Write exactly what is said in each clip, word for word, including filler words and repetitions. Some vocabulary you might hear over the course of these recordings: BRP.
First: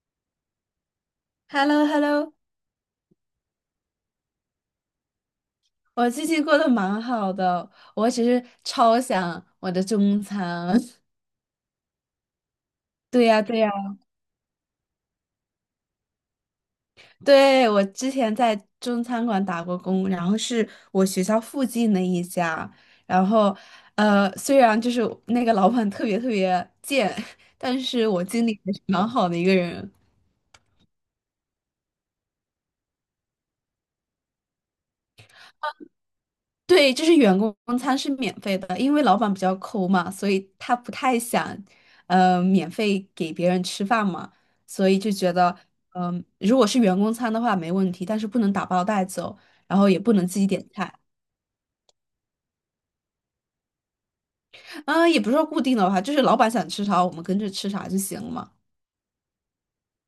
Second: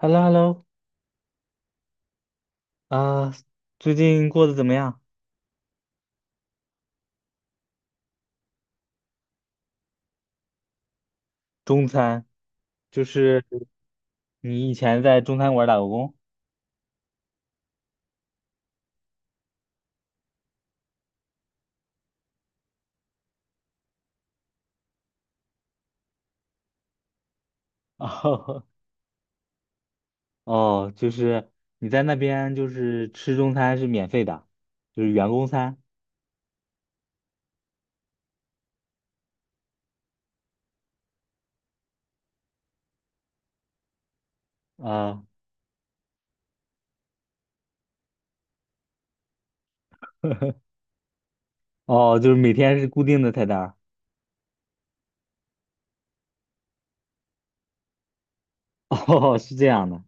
h e l l o h e l l o h e l l o h e l l o 啊，最近过得怎么样？我最近过得蛮好的，我只是超想我的中餐。中餐，就对呀，是对呀，你以前在中餐馆打过工？对，我之前在中餐馆打过工，然后是我学校附近的一家，然后呃，虽然就是那个老板特别特别贱，但 是我经理哦，还是蛮好的一个人。哦，就是你在那边就是吃中餐是免费的，就是员工餐对，就是员工餐是免费的，因为老板比较抠嘛，所以他不太想，呃，免费给别人吃饭嘛，所以就啊，觉得，嗯、如果是员工餐的话没问题，但是不能打包带走，然后也不能自己点菜，哦，哦就是每天是固定的菜单儿 啊、也不是说固定的话，就是老板想吃啥，我们跟着吃啥就行了嘛。哦，是这样的，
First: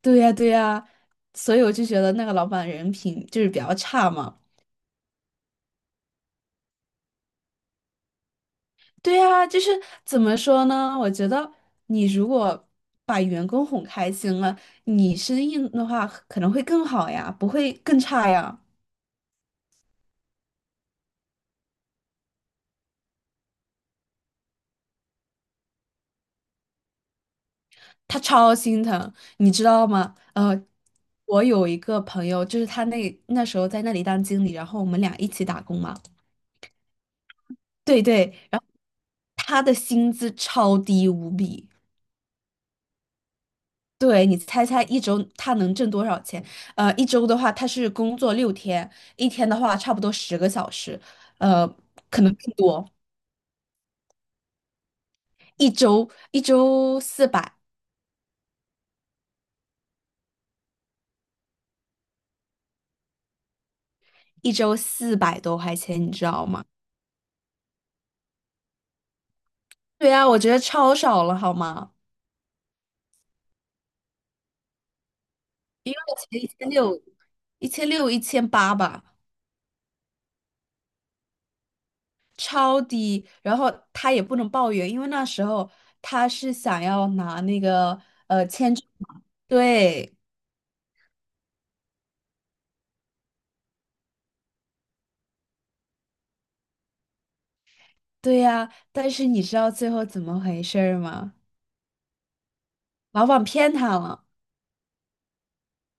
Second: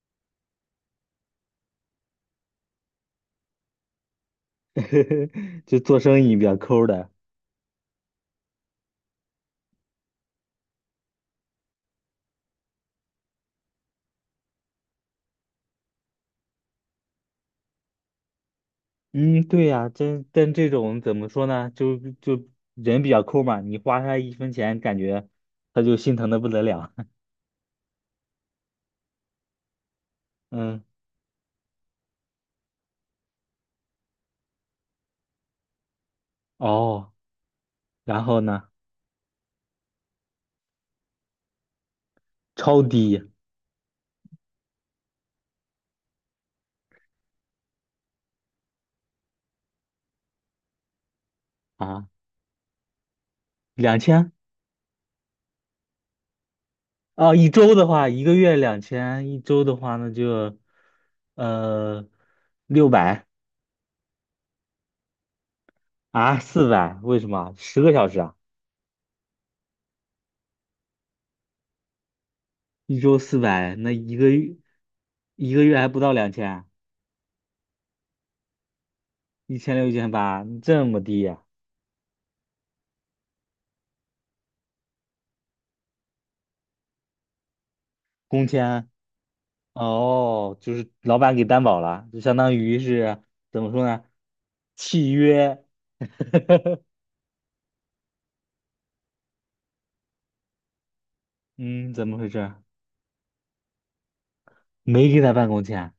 对呀，对呀，所以我就觉得那个老板人品就是比较差嘛，就做生意比较抠的。对啊，就是怎么说呢？我觉得你如果把员工哄开心了，你生意的话可能会更好呀，不会更差呀。嗯，对呀，真但这种怎么说呢？就就人比较抠嘛，你花他一分钱，感觉他就心疼的不得了。他超心疼，你知道吗？呃，嗯。我有一个朋友，就是他那那时候在那里当经理，然后我们俩一起打工嘛。哦，对然对，后然后呢？他的薪资超低无比。超低对，你猜猜一周他能挣多少钱？呃，一周的话，他是工作六天，一天的话差不多十个小时，呃，啊，可能更多。两千一周一周四啊，一百，周的话，一个月两千，一周的话那就呃六百一周四百多块钱，你知啊，道吗？四百，为什么？十个小时啊，对呀，我觉得超少了，好吗？一周四百，那一个月一个月还一个不到两月一千，千六，一千六一千八吧，一千六一千八，这么低呀、超低。然后他也不能抱怨，因为那时候他是想要拿那个工呃签证，签对。哦，就是老板给担保了，就相当于是怎么说呢？契约，对呀，但是你知道最后怎么回事儿吗？嗯，怎么回事？老板骗他了，没给他办工签。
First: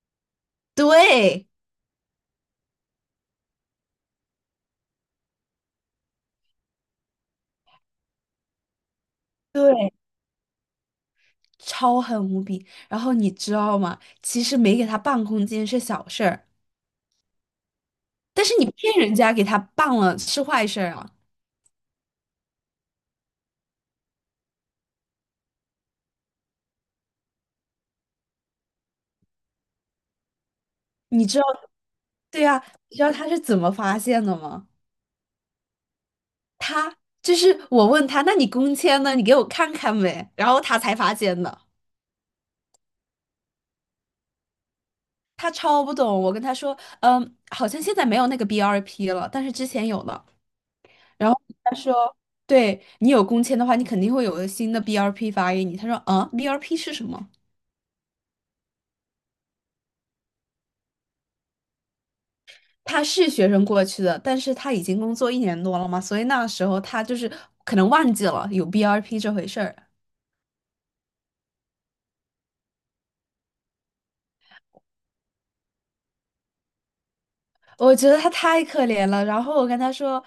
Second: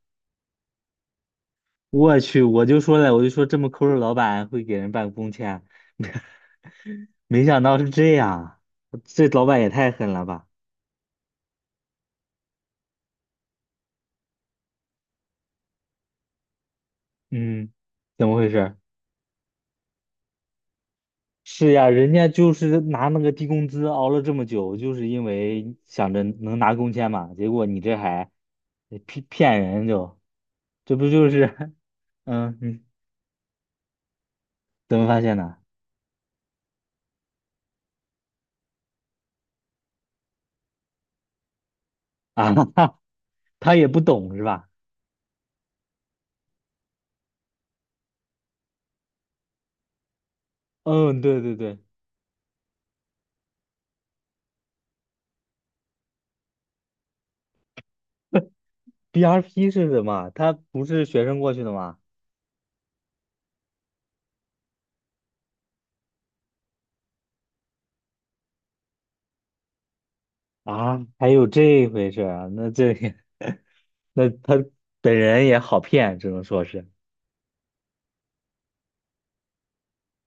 对我去，我就说了，我就说这么抠的老板会给人办工签啊，没想到是这样，这老板也太对，狠了吧？超狠无比。然后你知道吗？其实没给他办空间是小事儿，嗯，怎么但回是你事？骗人家给他办了是坏事儿啊。是呀，人家就是拿那个低工资熬了这么久，就是因为想着能拿工签嘛，结果你这还骗骗人就，这不你就知道，是，对嗯，呀，你你知道他是怎么发现的吗？怎么发现的？他就是我问他，那你工签呢？你给我看看呗。然后他才发现的，啊，哈，他也不懂是吧？他超不懂。我跟他说，嗯，好像现在没有那个 B R P 了，但是之前有的。嗯，然对后对他对说，对你有工签的话，你肯定会有个新的 B R P 发给你。他说，啊，B R P 是什么？，B R P 是什么？他不是学生过去的吗？他是学生过去的，但是他已经工作一年多了嘛，所以那时候他就是可能忘记了有 B R P 这回事儿。啊，还有这回事儿啊？那这 那他本人也好骗，只能说是。我觉得他太可怜了。然后我跟他说，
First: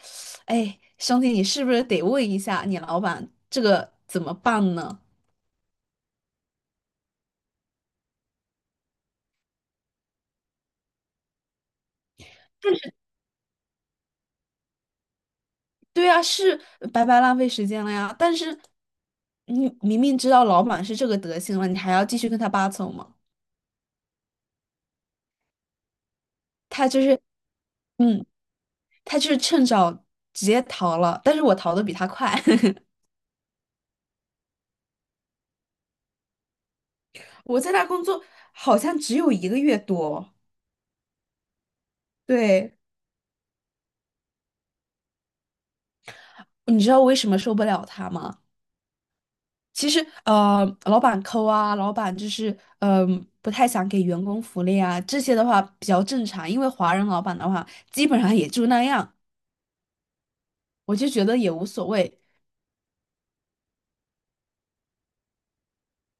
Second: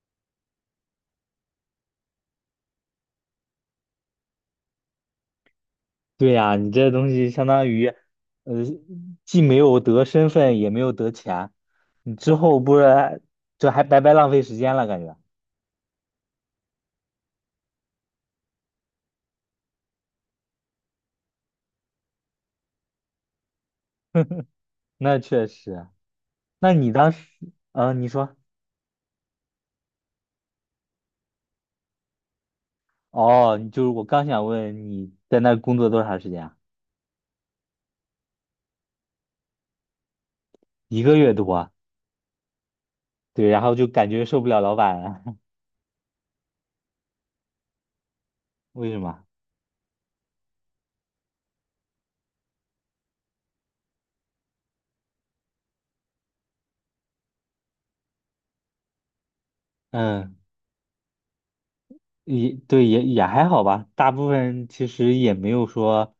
哎，兄弟，你是不是得问一下你老板这个怎么办呢？对呀，你这东西相当于，呃，既没有得身份，也没有得钱，你之后不是这还白白浪费时间了，感觉。对啊，是白白浪费时间了呀。但是你明明知道老板是这个德行了，你还要继续跟他八扯吗？那确实，那他你就当是，时，嗯、你嗯，说，他就是趁早直接逃了，但是我逃的比他快。哦，你就是我刚想问你在那儿工作多长时间啊？我在那工作好像只有一个月多，一个月多啊，对，对，然后就感觉受不了老板了，你知道为什么受不了他吗？为什么？其实，呃，老板抠啊，老板就是，嗯、不太想给员工福利啊，这些的话比较正常，因为华人老板的话，基本上也就那样，嗯。我就觉得也无所谓。也对，也也还好吧，大部分其实也没有说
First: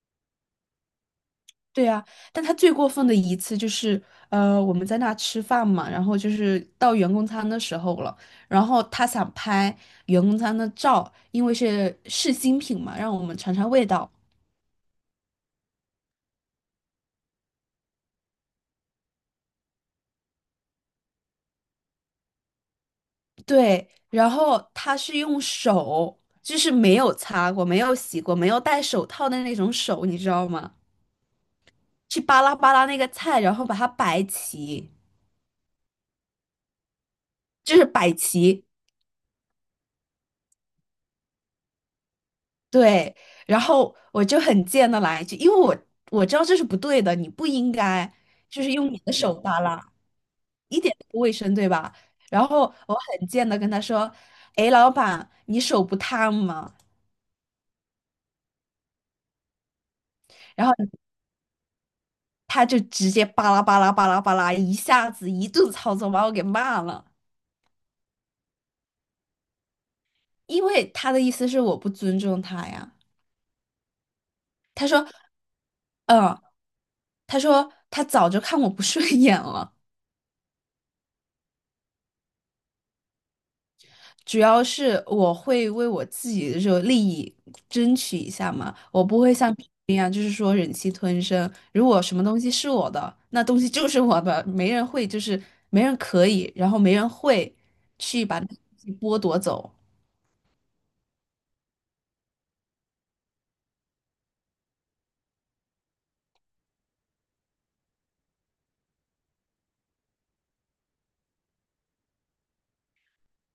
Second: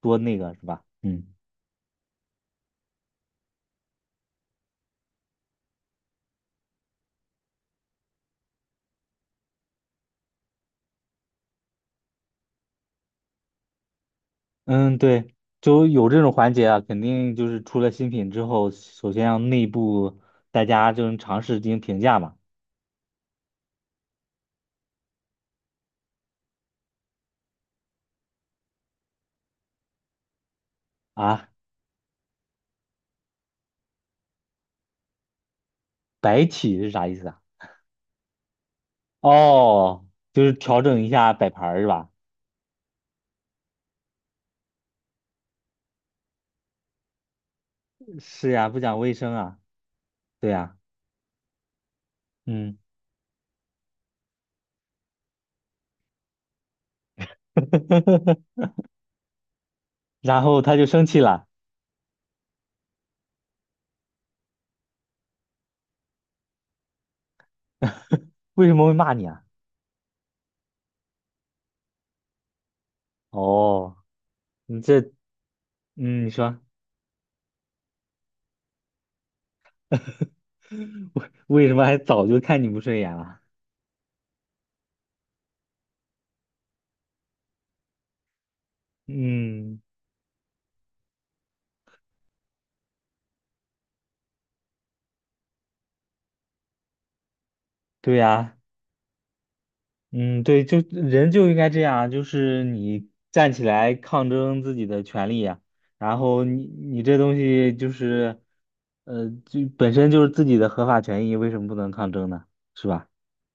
多那个，是吧？嗯对啊，但他最过分的一次就是，呃，我们在那吃饭嘛，然后就是到员工餐的时候了，然后他想拍员工餐的照，因为是试新品嘛，让我们尝尝味道。嗯，对，就有这种环节啊，肯定就是出了新品之后，首先让内部大家就是尝试进行评价嘛。对，然后他是用手，就是没有擦过、没有洗过、没有戴手套的那种手，你知道吗？啊，去扒拉扒拉那个菜，然后把它摆齐，摆起是啥意思啊？就是摆齐，哦，就是调整一下摆盘儿是吧？对，然后我就很贱的来一句，因为我我知道这是不对的，你不应该是就呀，是不用你讲的卫生手啊，扒拉，对呀，一点都不卫生，对吧？然后嗯，我很贱的跟他说：“哎，老板，你手不烫吗？” 然后然后他就生气了，他就直接巴拉巴拉巴拉巴拉，一下子一顿操作把我给骂了，为什么会骂你啊？因为他的意思是我不尊重他呀。哦，你他这，说：嗯，你“嗯，说。他说他早就看我不顺眼了。” 为为什么还早就看你不顺眼了？主要是我会为我自己的这个利益争取一下嘛，我不会像别嗯，人一样，就是说忍气吞声。如果什么东西是我的，那东西就是我的，没人会，就是没人可以，然后没人会对去把那呀，东西剥夺走。嗯，对，就人就应该这样啊，就是你站起来抗争自己的权利呀，然后你你这东西就是，呃，就本身就是自己的合法权益，为什么不能抗争呢？是吧？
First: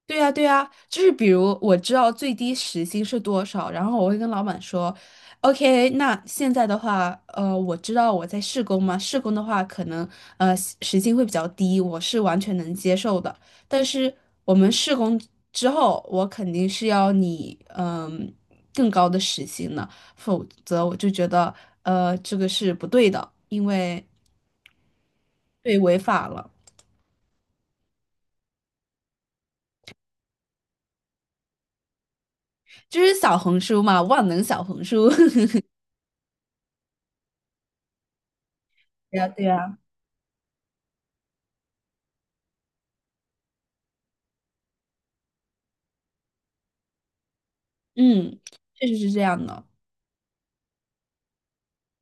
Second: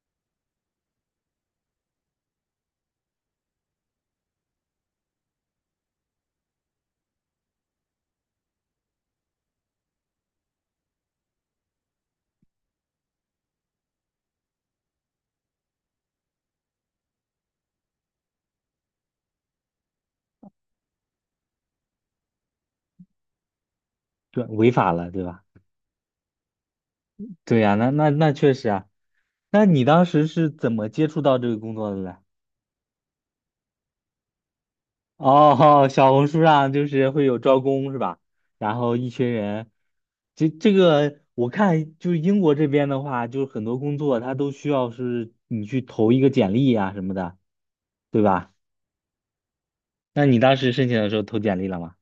对呀，对呀，就是比如我知道最低时薪是多少，然后我会跟老板说，OK，那现在的话，呃，我知道我在试工嘛，试工的话可能呃时薪会比较低，我是完全能接受的。但是我们试工之后，我肯定是要你嗯、更高的时薪的，否则我就觉得呃这个是不对的，因为对，违法了，对吧？对违法了，对呀，那那那确实啊，那你当时是怎么接触到这个工作的嘞？就是小红书嘛，万能小红书。哦，小红书上就是会有招工是吧？然后一对呀，群对人，呀。这这个我看就是英国这边的话，就是很多工作它都需要是你去投一个简历呀、什么的，对嗯，吧？确实是这样的。那你当时申请的时候投简历了吗？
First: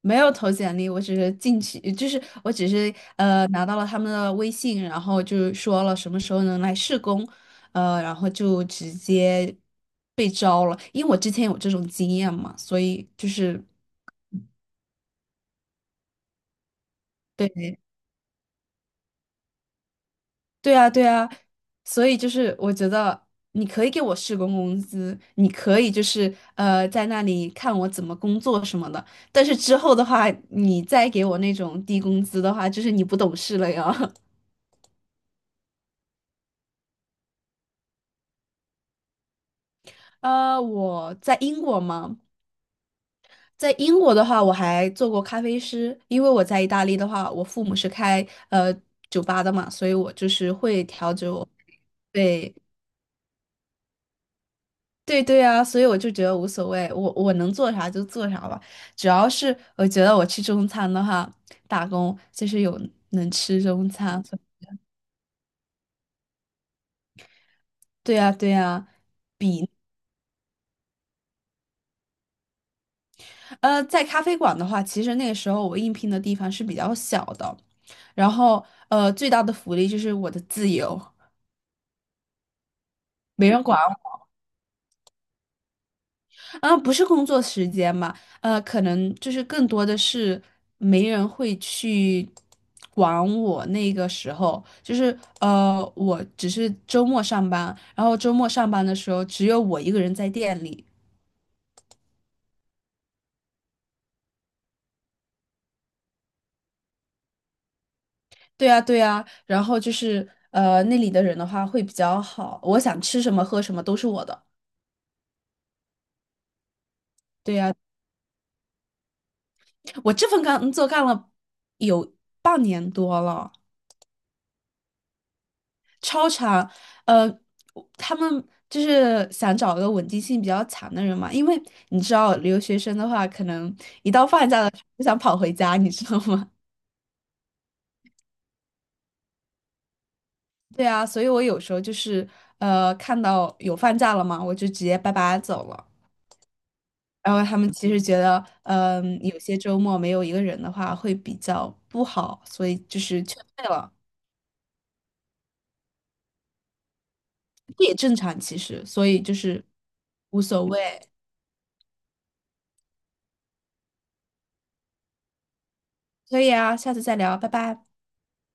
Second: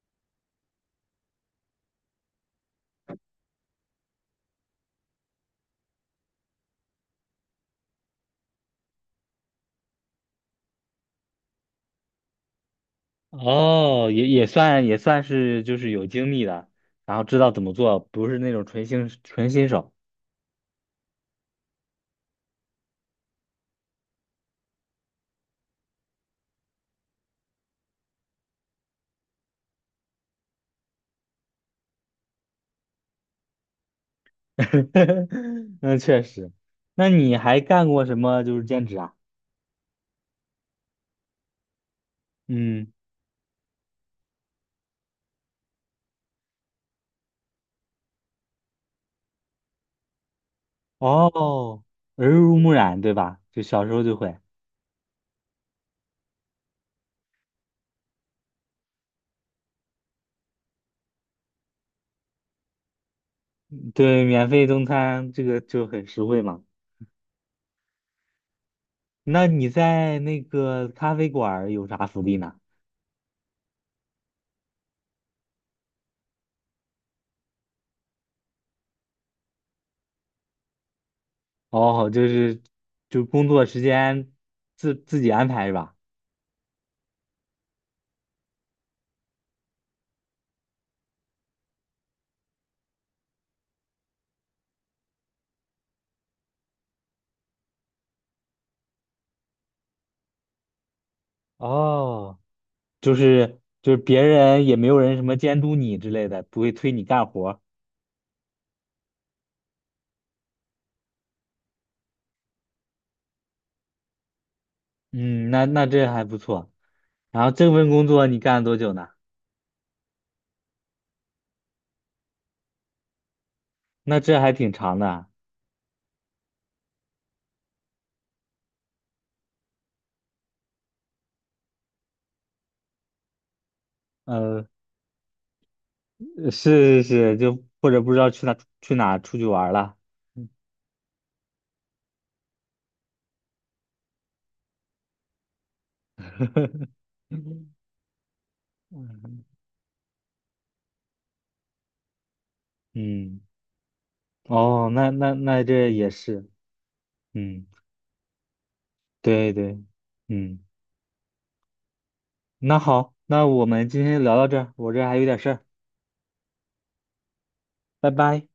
没有投简历，我只是进去，就是我只是呃拿到了他们的微信，然后就说了什么时候能来试工，呃，然后就直接被招了。因为我之前有这种经验嘛，所以就是哦，也也算也算是就是有经历的，然后知道怎么对做，不是那种纯新纯新手。对啊，对啊，所以就是我觉得你可以给我试工工资，你可以就是呃在那里看我怎么工作什么的，但是之后的话，你再给我那种低工资的话，就是你不懂事了呀。那确实，那你还干过什么就是兼职啊？呃，我在英国嘛，嗯。在英国的话，我还做过咖啡师，因为我在意大利的话，我父母是开呃酒吧的嘛，所以我就是会调酒。哦，耳对，濡目染，对吧？就小时候就会，对对啊，所以我就觉得无所谓，我我能做啥就做啥吧，主要是我觉得我吃中餐的话，打工就是有能吃中餐。对，免费中餐这个就很实惠嘛。对呀对呀，那你比在那个咖啡馆儿有啥福利呢？呃在咖啡馆的话，其实那个时候我应聘的地方是比较小的，然后呃最大的福利就是我的自由，哦，就是就工没人作管时间自自己安排是吧？啊，不是工作时间嘛，呃，可能就是更多的是没人会去管我那个时候，就是呃，我只是周末上班，然后周末上班的时候只有我一个人在店里。哦，就是就是别人也没有人什么监督你之类的，不会催你干活儿对呀，对呀，然后就是呃，那里的人的话会比较好，我想吃什么喝什么都是我的。嗯，那那这还不错。然后对这呀，份工作你干了多久呢？我这份工作干了有半年多了。那这还挺长的啊。超长，呃，他们就是想找个稳定性比较强的人嘛，因为你知道留学生的话，可能一到放假呃了就想跑回家，你知道吗？是是是，就或者不知道去哪去哪出去玩儿了。对啊，所以我有时候就是呃，看到有放假了嘛，我就直接拜拜走了。然后他们嗯其实觉得，嗯、有些周末没有一个人的话会比较不好，所以就是嗯，劝退了，哦，那那那这也是，嗯，这也正常其实，所以就对是对，无嗯，所谓。那好，那我们今天聊到这儿，我这儿还有点事儿，可以啊，下次再聊，拜拜。拜拜。